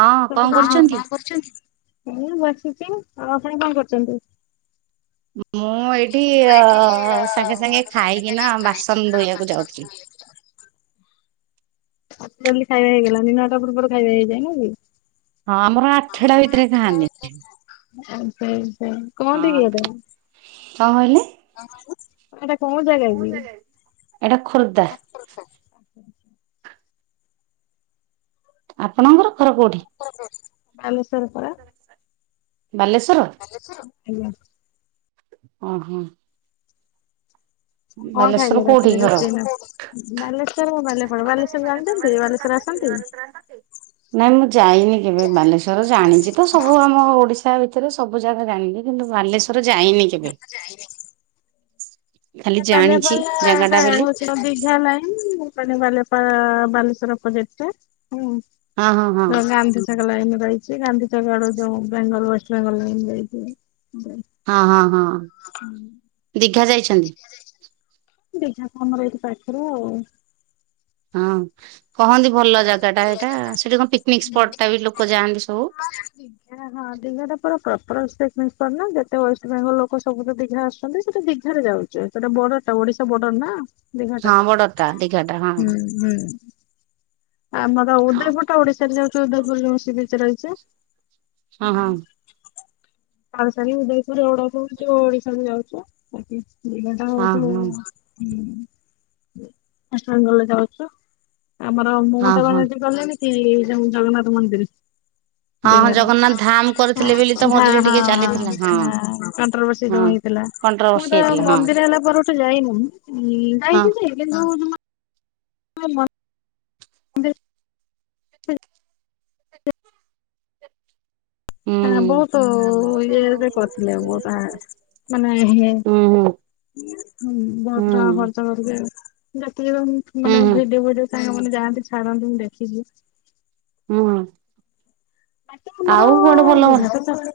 ହଁ [unintelligible] କରୁଛନ୍ତି? କଣ କରୁଛନ୍ତି? ହଁ ମୁଁ ବସିଛି, ଆଉ ଆପଣ କଣ କରୁଛନ୍ତି? ମୁଁ ଏଇଠି ସାଙ୍ଗେ ସାଙ୍ଗେ ଖାଇକିନା ବାସନ ଧୋଇବାକୁ ଯାଉଥିଲି। ଆ ଜଲଦି ଖାଇବା ହେଇଗଲା ନ ନଅଟା ପୂର୍ବରୁ ଖାଇବା ହେଇଯାଏ ନା କି। ହଁ ଆମର ଆଠଟା ଭିତରେ ଖାଆନ୍ତିି। [unintelligible] କହନ୍ତି କି ଦେ କଣ କହିଲେ? ହ ଏଇଟା କୋଉ ଜାଗା କି? ଏଇଟା ଖୋର୍ଦ୍ଧା ଆପଣଙ୍କର ଘର କୋଉଠି? ବାଲେଶ୍ୱର। ସ ଆଜ୍ଞା। ଓ ହୋ। କଣ ଖାଇଲେ କୋଉଠି ରାତିରେ? ଘର? ରୋଷେଇ ବାଲେଶ୍ଵର ହ [unintelligible] ବାଲେଶ୍ଵର [inaudible] ଜାଣିଛନ୍ତି ବାଲେଶ୍ଵର ଆସନ୍ତି? ନାଇଁ ମୁଁ ଯାଇନି କେବେ ବାଲେଶ୍ଵର, ଜାଣିଛି ତ ସବୁ ଆମ ଓଡିଶା ତା ଭିତରେ ସବୁ ଜାଗା ଜାଣିଲି, କିନ୍ତୁ ବାଲେଶ୍ଵର ଯାଇନି କେବେ? ଖାଲି [unintelligible] ଜାଣିଛି ଜାଗା ଟା ବୋଲି ହଉଛି ଦିଘା ଲାଇନ। [unintelligible] ଗଲେ ପା ବାଲେଶ୍ଵର ପ୍ରୋଜେକ୍ଟରେ। ହୁଁ ହଁ ହଁ ହଁ ମୁଁ ଗାନ୍ଧି ଛକ ଲାଇନ୍ ରେ ରହି ସେଇ ଗାନ୍ଧି ଛକ ଆଡ଼କୁ ଯୋଉ ବେଙ୍ଗଲ ୱେଷ୍ଟବେଙ୍ଗଲ ନେଇ ଯାଇଛିି ହଁ ହଁ ହଁ। ହୁଁ। ଦୀଘା ଯାଇଛନ୍ତି? ଦୀଘା ତ ଆମର ଏଇଠି ପାଖରେ ଆଉ। ହଁ। କହନ୍ତି ଭଲ ଜାଗାଟା। ସେଇଟା ସେଠି କଣ ପିକନିକ ସ୍ପଟ ଟା ବି ଲୋକ ଯାଆନ୍ତି ସବୁ? ଦୀଘାଟା ପୁରା ପ୍ରପର୍ ସେଇ ସେଣ୍ଟର ନା ଯେତେ ୱେଷ୍ଟବେଙ୍ଗଲ ଲୋକ ସବୁ ତ ଦୀଘା ଆସୁଛନ୍ତି, ସେଇଟା ଦୀଘାରେ ଯାଉଚି ଆଉ ସେଇଟା ବର୍ଡର ଟା ଓଡିଶା ବର୍ଡର ନା। ଦୀଘା ଟା ହଁ ବଡଟା ଦିଘାଟା ହଁ ହୁଁ ହୁଁ। ଆମର ହଁ ଉଦୟପୁରଟା ଓଡିଶାରେ ଯାଉଛି, ଉଦୟପୁର ଯୋଉଁ ସି ବିଚ ରହିଛି। ହଁ ହୁଁ। ହଁ ପାଲସାରି, ଉଦୟପୁର, ଓଡପୁର ଯୋଉ ଓଡିଶାରେ ଯାଉଛି ବା। ଦୀଘା ଟା ହଉ ହଁ ଯୋଉ ହଁ ହୁଁ। ବେଙ୍ଗଲ ଯାଉଛୁ, ଆମର ହଁ ମମତା ହଁ। ବାନାର୍ଜୀ ଗଲେଣିି ସେଇ ଯୋଉ ଜଗନ୍ନାଥ ମନ୍ଦିର ହଁ ହଁ ଦିଘାରେ, ଜଗନ୍ନାଥ ଧାମ କରିଥିଲେ ବୋଲି ତ ଧା ମଝିରେ ହଁ ହଁ ଟିକେ ଚାଲିଥିଲା ହଁ କଣ୍ଟ୍ରୋଭର୍ସି ହଁ। ଯୋଉ ହେଇଥି ଲା। ମୁଁ କଣ୍ଟ୍ରୋଭର୍ସି ତ ହେଇଥିଲା ହଁ ମନ୍ଦିର ହେଲା ପରଠୁ ଯାଇନାହିଁ, ଇ ହଁ ଯାଇଚି ଯେ କିନ୍ତୁ ଜମା [unintelligible] ମନ୍ଦିର ହଁ ହୁଁ। ବହୁତ ଇଏ ବି କରୁଥିଲେ ବହୁତ ହାର୍ଡ ମାନେ ହୁଁ ବହୁତ ଟଙ୍କା ଖର୍ଚ୍ଚ ହୁଁ କରିବେ ଯେତିକି ବି ମୁଁ ମାନେ ଭିଡିଓ ଫିଡିଓ ସାଙ୍ଗମାନେ ଯାଆନ୍ତି ଛାଡନ୍ତି ମୁଁ ଦେଖିଚି ହଁ। ପାଟ୍ ତ ଆମର ଭଲ ଦୀଘା ତ ତାପରେ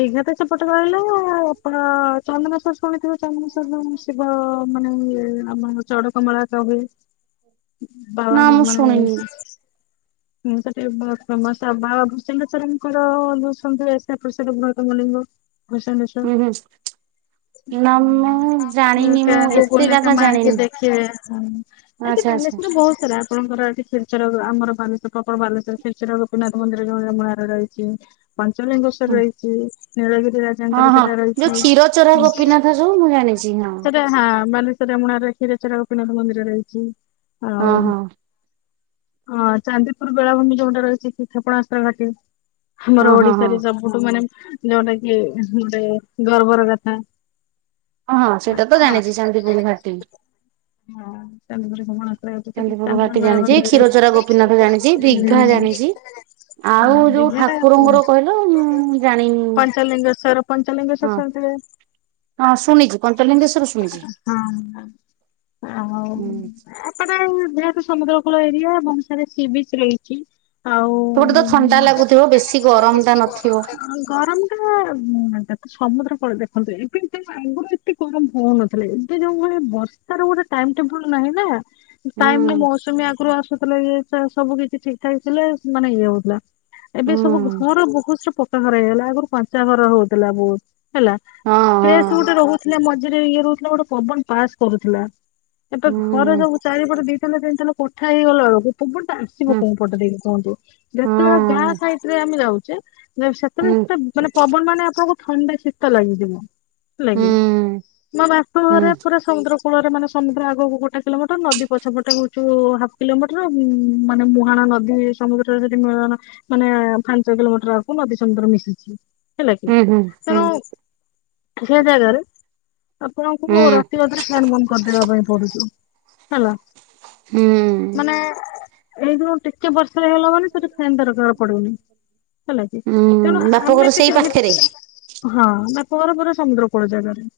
ଦୀଘା ତ ସେପଟେ ଗଳିଲେ ଆପଣ ଚନ୍ଦନେଶ୍ୱର ଶୁଣିଥିବେ [unintelligible] ଶିବ ମାନେ ଆମର ଚଢକମଳାକା ହୁଏ। ନା ମୁଁ ବାବାଙ୍କୁ ମାନେ ଶୁଣିନି ହୁଁ ସେଠି ବି ବହୁତ ଫେମସ ଆ ବାବା ଭୃଷଙ୍ଗେଶ୍ୱରଙ୍କର [unintelligible] ବୃହତ୍ତମ ଲିଙ୍ଗ। ଭୂଷନେଶ୍ୱର ହୁଁ ହୁଁ। ନା ମୁଁ ଜାଣିନି ମୁଁ [unintelligible] ଏତେ ଗୁଗୁଲ ଏକା ଜାଗା ମାରିକି ଜାଣିନି। ଦେଖିବେ ହୁଁ ଏନ୍ତି ଆଚ୍ଛା ଆଚ୍ଛା ବାଲେଶ୍ୱରରେ ବହୁତ ସାରା ଆପଣଙ୍କର ଏଠି କ୍ଷୀରଚୋରା ଆମର ବାଲେଶ୍ୱର ଆପଣ ବାଲେଶ୍ୱର କ୍ଷୀରଚୋରା ଗୋପୀନାଥ ମନ୍ଦିର ଯୋଉଁ ରେମୁଣାରେ ରହିଛି, ହୁଁ ପଞ୍ଚଲିଙ୍ଗେଶ୍ୱର ରହିଛି ନୀଳଗିରି ହଁ ରାଜାଙ୍କର ହଁ ସେଟା ଯୋଉ ରହିଛି, କ୍ଷୀର ଚୋରା ଗୋପୀନାଥ ଯୋଉ ମୁଁ ଜାଣିଛି ହଁ। ସେଟା ହଁ ବାଲେଶ୍ୱର ରେମୁଣାରେ କ୍ଷୀରଚୋରା ଗୋପୀନାଥ ମନ୍ଦିର ରହିଛି ହଁ ଆଉ ହଁ। ହଁ ଚାନ୍ଦିପୁର ବେଳାଭୂମି ଯୋଉଟା ରହିଛି କି କ୍ଷେପଣାସ୍ତ୍ର ଘାଟି। ହଁ ଆମର ହଁ ହଁ ଓଡିଶାରେ ସବୁଠୁ ମାନେ ଯୋଉଟା କି ଗୋଟେ ଗର୍ବର କଥା ହଁ ହଁ ସେଇଟା ତ ଜାଣିଚି ଚାନ୍ଦିପୁର ଘାଟି। ହଁ ଚାନ୍ଦିପୁର କ୍ଷେପଣାସ୍ତ୍ର ଘାଟି ସେଠି ଚାନ୍ଦିପୁର ଘାଟି ଜାଣିଚି, ବେଳାଭୂମିରେ କ୍ଷୀରଚୋରା ଗୋପୀନାଥ ଜାଣିଚି, ଦିଘା ଜାଣିଚି ହୁଁ ଆଉ ଯୋଉ ଦୀଘାଟା ଠାକୁରଙ୍କର କହିଲ ମୁଁ ଜାଣିନି। ପଞ୍ଚଲିଙ୍ଗେଶ୍ଵର ପଞ୍ଚଲିଙ୍ଗେଶ୍ଵର ଶୁଣିଥିବେ? ଶୁଣିଚି, ପଞ୍ଚଲିଙ୍ଗେଶ୍ୱର ଶୁଣିଛି। ହଁ। ଆଉ ହୁଁ ଏପଟେ ଯେହେତୁ ସମୂଦ୍ର ଆପଣଙ୍କ ଏରିଆ ବହୁତ ସାରା ସି ବିଚ ରହିଚି ଆଉ ସେପଟେ ତ ଥଣ୍ଡା ଲାଗୁଥିବ ବେଶୀ ଗରମ ଟା ନଥିବ ହୁଁ। ଗରମଟା ସମୁଦ୍ର ଆପଣ ଦେଖନ୍ତୁ ଏବେ ଏତେ ଆଗୁରୁ ଏତେ ଗରମ ହଉନଥିଲା, ଏବେ ଯୋଉ ଭଳିଆ ବର୍ଷାର ଗୋଟେ ଟାଇମ ଟେବୁଲ ନାହିଁ ନା ଟାଇମରେ ହୁଁ ମୌସୁମୀ ଆଗରୁ ଆସୁଥିଲା, ଇଏ ସିଏ ସବୁ କିଛି ଠିକଠାକ ଥିଲେ ମାନେ ଇଏ ହଉଥିଲା। ଏବେ ସବୁ ଘର ବହୁତ ସେ ପକ୍କା ଘର ହେଇଗଲା, ଆଗରୁ କଞ୍ଚା ଘର ହଉଥିଲା ବହୁତ। ହେଲା ହଁ ହଁ ସ୍ପେସ୍ ଗୋଟେ ରୋହୁଥିଲା ମଝିରେ ଇଏ ରୋହୁଥିଲା ଗୋଟେ ପବନ ପାସ୍ କରୁଥିଲା। ଏବେ ହୁଁ ଘରେ ସବୁ ଚାରିପଟେ ଦିଇଥାନେ ତିନିଥାନେ କଥା ହେଇଗଲା ବେଳକୁ ପବନ ଟା ଆସିବ ହୁଁ କୋଉପଟେ ଦେଇକି କୁହନ୍ତୁ ହଁ ଯେତେବେଳେ ଗାଁ ସାଇଟ୍ ରେ ଆମେ ଯାଉଚେ ତ ଯେ ସେତେବେଳେ ହୁଁ ସେଟା ମାନେ ପବନ ମାନେ ଆପଣଙ୍କୁ ଥଣ୍ଡା ଶୀତ ଲାଗିଯିବ। ହୁଁ ଲାଗି ମୋ ବାପ ହୁଁ ଘରେ ପୁରା ସମୁଦ୍ର କୁଳରେ ମାନେ ସମୁ୍ଦ୍ର ଆଗକୁ ଗୋଟେ କିଲୋମିଟର ନଦୀ ପଛ ପଟେ ହୋଉଚୁ ହାପ୍ କିଲୋମିଟର। ଉଁ ମାନେ ମୁହାଣ ନଦୀ ସମୁଦ୍ରରେ ସେଠି ମିଳନ ମାନେ ପାଞ୍ଚ କିଲୋମିଟର ଆଗକୁ ନଦୀ ସମୁ୍ଦ ଦ୍ର ମିଶିଛି। ହେଲା କି ହୁଁ ହୁଁ ହୁଁ ତେଣୁ ସେ ଜାଗାରେ ହୁଁ ଆପଣଙ୍କୁ ରାତି ଅଧରେ ଫ୍ୟାନ ବନ୍ଦ କରିଦବା ପାଇଁ ପଡୁଚି। ହେଲା। ହୁଁ। ମାନେ ଏଇ ଯୋଉ ଟିକେ ବର୍ଷା ହେଇଗଲା ମାନେ ସେଠି ଫ୍ୟାନ ଦରକାର୍ ପଡୁନି। ହେଲା କି ହୁଁ ତେଣୁ ବାପଘର ଆମେ ସେଇ ଟିକେ ପାଖରେ। ହଁ ପହରେ ପହରେ ସମୁଦ୍ର କୂଳ ଜାଗାରେ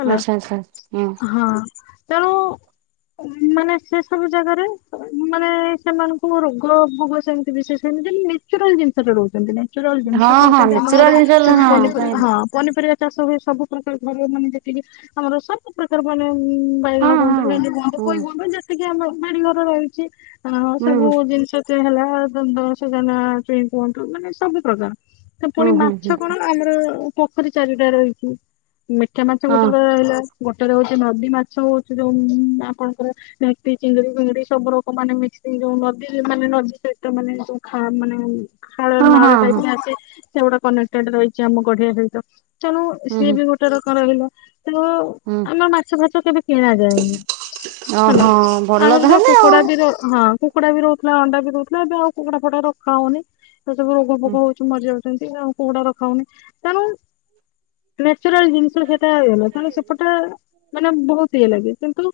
ହେଲା ଆଚ୍ଛା ଆଚ୍ଛା ହୁଁ ହଁ। ତେଣୁ ଉଁ ମାନେ ସେ ସବୁ ଜାଗାରେ ଉଁ ମାନେ ସେମାନଙ୍କୁ ରୋଗ ଭୋଗ ସେମିତି ବିଶେଷ ହେଇନି ଯେନ୍ତି ନେଚୁରାଲ ଜିନିଷଟା ରୋହୁଚନ୍ତି ନାଇଁ। ନେଚୁରାଲ୍ ଜିନଷ ହଁ ହଁ ଖାଉଚନ୍ତି ଆମ ଘରେ ନେଚୁରାଲ କିନ୍ତୁ ଜିନିଷ ପିନିପ୍ କାହିଁରେ ହଁ ପନିପରିବା ଚାଷ ହୁଏ। ସବୁ ପ୍ରକାର ଘର ମାନେ ଯେତିକି ଆମର ସବୁ ପ୍ରକାର ମାନେ ଉଁ ହଁ ବାଇଗଣ କୁହନ୍ତୁ ଭେଣ୍ଡି କୁହନ୍ତୁ ହଁ। ହୁଁ ପୋଇ କହନ୍ତୁ ଯେତିକି ଆମ ବାଡି ଘର ରହିିଚି ହଁ ସବୁ ହୁଁ ଜିନିଷ ତିଏ ହେଲା ଦ-ଦ ଶଜାନ ଛୁଇଁ କୁହନ୍ତୁ ମାନେ ସବୁ ପ୍ରକାର। ସେ ହୁଁ ପୁଣି ହୁଁ ମାଛ ହୁଁ କଣ ଆମର ପୋଖରୀ ଚାରିଟା ରହିଚି। ମିଠା ମାଛ ହଁ ଗୋଟେ କରେ ରହିଲା। ଗୋଟରେ ହୋଉଚି ନଦୀ ମାଛ ହୋଉଚି ଯୋଉ ଉଁ ଆପଣଙ୍କର [unintelligible] ଚିଙ୍ଗିଡି ଫିଙ୍ଗିଡି। ସବୁ ଲୋକ ମାନେ ମିଶିକି ଯୋଉ ନଦୀରେ ମାନେ ନଦୀ ସହିତ ମାନେ ଯୋଉା ଖା ମାନେ ହାଳ ହଁ ହଁ ନାଳ ହଁ ଟାଇପ ଆସେ ସେଗୁଡା କନେକ୍ଟେଡ ରହିଚି ଆମ ଗଢିଆ ସହିତ। ତେଣୁ ହୁଁ ସିଏ ହୁଁ। ବି ଗୋଟେ ରକ ରହିଲା ତ ହୁଁ ଆମେ ମାଛ ଫାଚ କେବେ କିଣାଯାଏନି ଓହୋ ହେଲା ଭଲ ଆହୁରି ତାହେଲେ ଆଉ। ନିର ହଁ କୁକୁଡା ବି ରୋହୁଥିଲା ଅଣ୍ଡା ବି ଦୋଉଥିଲା ଏବେ ଆଉ କୁକୁଡା ଫୁକୁଡ଼ା ରଖା ହୋଉନି। ସେ ସବୁ ରୋଗ ଫୋଗ ହୁଁ ହୋଉଚି ମରିଯାଚନ୍ତି ଆଉ କୁକୁଡ଼ା ରଖା ହୋଉନି ତେଣୁ ନେଚୁରାଲ୍ ଜିନିଷ ସେଟା ଇଏ ହେଇଗଲା ହେଲେ ସେପଟେ ମାନେ ବୋହୁତ ଇଏ ଲାଗେ। ନ୍ତୁ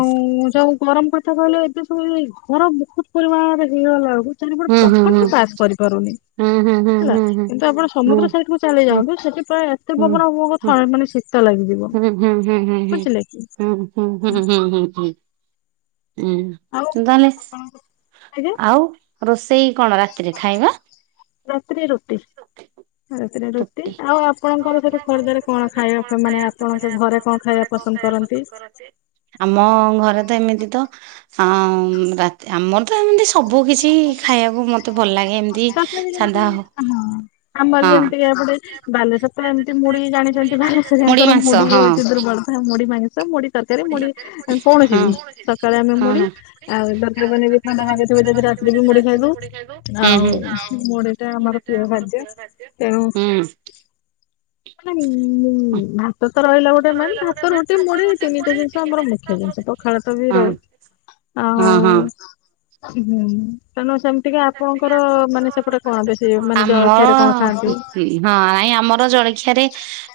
ଆଉଁ ଯୋଉ ଗରମ କ କଥା କୋହୁନ ଏବେ ସବୁ ନୁହେଁ କି ଘର ବୋହୁତ ପରିମାଣରେ ହେଇଗଲା ବେଳକୁ ଚାରି ପଟେ ହୁଁ ହୁଁ ପବନ ହୁଁ ହିଁ ପାସ୍ କରିପାରୁନି। ହୁଁ ହୁଁ ହେଲା ହୁଁ ହୁଁ। କିନ୍ତୁ ଆପଣ ହୁଁ ସମୁଦ୍ର ସାଇଡକୁ ଚାଲି ହୁଁ ହୁଁ ହୁଁ ହୁଁ ହୁଁ ହୁଁ ଯାଆନ୍ତୁ ସେଥିପାଇଁ ଏତେ ପବନ ଆପଣଙ୍କୁ ଥାଏ ମାନେ ଶୀ ହୁଁ ହୁଁ ହୁଁ ହୁଁ କି ହୁଁ ହୁଁ ହୁଁ ହୁଁ ହୁଁ ହୁଁ ହୁଁ। ଆଉ ହୁଁ ତାହଲେ ସ୍ ଆଜ୍ଞା ଆଉ ରୋଷ ଷେଇ କଣ ରାତିରେ ଖାଇବା? ରାତିରେ ରୁଟି। ରାତିରେ ରୁଟି ଆଉ ଆପଣଙ୍କର ସେଠି ଖୋର୍ଦ୍ଧାରେ କଣ ଖାଇବା ଫେ ମାନେ ଆପଣଙ୍କ ଘରେ କଣ ଖାଇବା ପସନ୍ଦ? ଖାଇବା ପସନ୍ଦ କରନ୍ତି? ଆମ ଘରେ ତ ଏମିତି ତ ଆଁମ୍ ରାତି ଆମର ତ ହେମତି ସବୁ କିଛି ଇ ଖାଇବାକୁ ମତେ ଭଲ ଲାଗେ ଏମିତି ତଥାପି ଯେମିତି ସାଧା ହୋ ହଁ ଆମର ଯେମିତିକ ଏପଟେ ବାଲେଶ୍ୱର ତ ଏମିତି ମୁଢ଼ି ଜାଣିଛନ୍ତି। ବାଲେଶ୍ୱରୀଆଙ୍କର ମାଂସ ମୁଢି ହଁ ହୋଉଛି ଦୁର୍ବଳ। ମୁଢି ମାନ ନ୍ସ ମୁଡି ତରକାରୀ ମୁଡି କୌଣସି ହଁ। ବି ସକାଳେ ଆମେ ହଁ ମୁଡି ହଁ ଆଉ [unintelligible] ଥଣ୍ଡା ହ ହୁଏ ଯଦି ରାତିରେ ବି ମୁଢି ଖାଇଦୋଉ ହୁଁ ହୁଁ ଆଉ ମୁଢି ଟା ଆମର ପ୍ରିୟ ଖାଦ୍ୟ। ତେଣୁ ହୁଁ ମାନେ ମୁଁ ଭାତ ତ ରହିଲା ଗୋଟେ ମେନ୍ ଭାତ ରୋଟି ମୁଢି ତିନିଟା ଜିନ୍ସ ଆମର ମୁଖ୍ୟ ଜିନ୍ସ। ପଖାଳ ତ ବି ରୋହୁ ଅହଁ। ହୁଁ। ତାରଣୁ ସେମିତି ଆପଣଙ୍କର ମାନେ ସେପଟେ କଣ ବେଶୀ ମାନେ ଆମ ଜଳଖିଆରେ କଣ ହଁ ଖାଆନ୍ତି? ନାଇଁ ଆମର ଜଳଖିଆରେ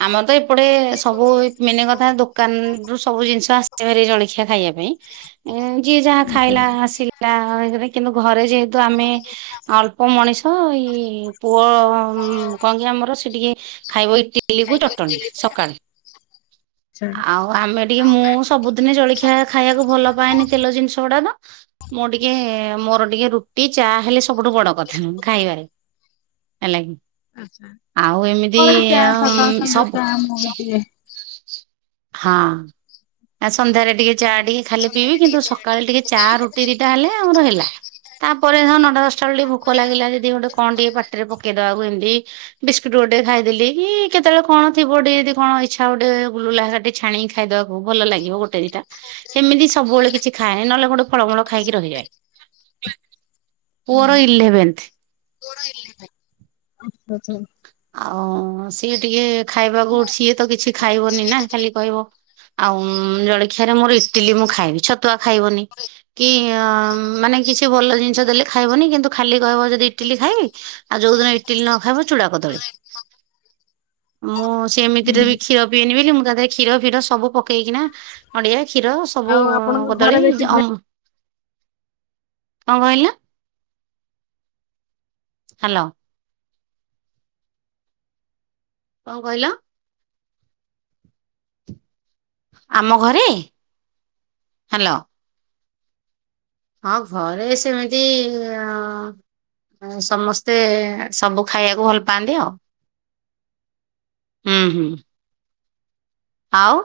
ଆମର ତ ଏପଟେ ସବୁ ମେନ କଥା ଦୋକାନରୁୁ ସବୁ ଜିନିଷ ଆସଛି ଭାରି ଜଳଖିଆ ଖାଇବା ପାଇଁ। ଉଁ ଯିଏ ଯାହା ଆଚ୍ଛା ଖାଇଲା ଆସିଲା କିନ୍ତୁ ଘରେ ଯେହେତୁ ଆମେ ଅଳ୍ପ ମଣିଷ ତ ଏଇ ପୁଅ କଣ କି ଆମର ସେ ଟିକେ ଖାଇବ ଇ ଇଟିଲି କୁ ଚଟଣୀ ସକାଳେ ଆଚ୍ଛା। ଆଉ ଆମେ ଟିକେ ମୁଁ ସବୁଦିନେ ଜଳଖିଆ ଖାଇବାକୁ ଭଲ ପାଏନି ତେଲ ଜିନିଷ ଗୁଡାକ ମୋ ଟିକେ ମୋର ଟିକେ ରୁଟି ଚା ହେଲେ ସବୁଠୁ ବଡ କଥା ଖାଇବାରେ ହେଲା କିି? ଆଚ୍ଛା। ଆଉ ଏମିତି ମୋର ବି ଚା ଆଁ ସକାଳ ସନ୍ଧ୍ୟା ସବୁ ଚା ମୁଁ ବି ପିଏ। ହଁ। ଆ ସନ୍ଧ୍ୟାରେ ଟିକେ ଚା ଟିକେ ଖାଲି ପିଇବି କିନ୍ତୁ ସକାଳେ ଟିକେ ଚା ରୁଟି ଦିଟା ହେଲେ ଆମର ହେଲା। ତାପରେ ହଁ ନଅଟା ଦଶଟା ବେଳେ ଟିକେ ଭୋକ ଲାଗିଲା ଦି ଗୋଟେ କଣ ଟିକେ ପାଟିରେ ପକେଇଲା ବାକୁ ଏମିତି ବିସ୍କୁଟ ଗୋଟେ ଖାଇଦେଲି କି କେତେବେଳେ କଣ ଥିବ ଟିକେ ଯଦି କଣ ଇଚ୍ଛା ଗୋଟେ ଗୁଲୁଲା ଛାଣି ଖାଇଦବାକୁ ଭଲ ଲାଗିବ ଗୋଟେ ସେମିତି ସବୁବେଳେ କିଛି ଖାଏ ନହେଲେ ଗୋଟେ ଫଳମୂଳ ଖାଇକି ରହିଯାଏ। ପୁଅର ଇଲେଭେନ୍ଥ ହୁଁ। ଆଉ ସିଏ ଟିକେ ଖାଇବାକୁ ସିଏ ତ କିଛି ଖାଇବନି ନା ଖାଲି କହିବ? ଆଉ ଜଳଖିଆରେ ମୋର ଇଟିଲି ମୁଁ ଖାଇବି ଛତୁଆ ଖାଇବନି କି ମାନେ କିଛି ଭଲ ଜିନିଷ ଦେଲେ ଖାଇବନି କିନ୍ତୁ ଖାଲି କହିବ ଯଦି ଇଟିଲି ଖାଇବି ଆଉ ଯୋଉଦିନ ଇଟିଲି ନ ଖାଇବ ଚୁଡା କଦଳୀ ମୁଁ ସେମିତିରେ ହୁଁ ବି କ୍ଷୀର ପିଇବିନି ମୁଁ ତା ଦେହରେ କ୍ଷୀର ଫିର ସବୁ ପକେଇକିନା ନଡିଆ କ୍ଷୀର ସବୁ ଆଉ ଆପଣଙ୍କ କଦଳୀ ଘରେ ବେଶୀ ଅମୃ [inaudible] କଣ କହିଲ? ହ୍ୟାଲୋ। କଣ କହିଲ? ଆମ ଘରେ [inaudible] ହ୍ୟାଲୋ। ହଁ ଘରେ ସେମିତି ଆଁ ଆ ସମସ୍ତେ ସବୁ ଖାଇବାକୁ ଭଲ ପାଆନ୍ତି ଆଉ। ହୁଁ ହୁଁ। ଆଉ।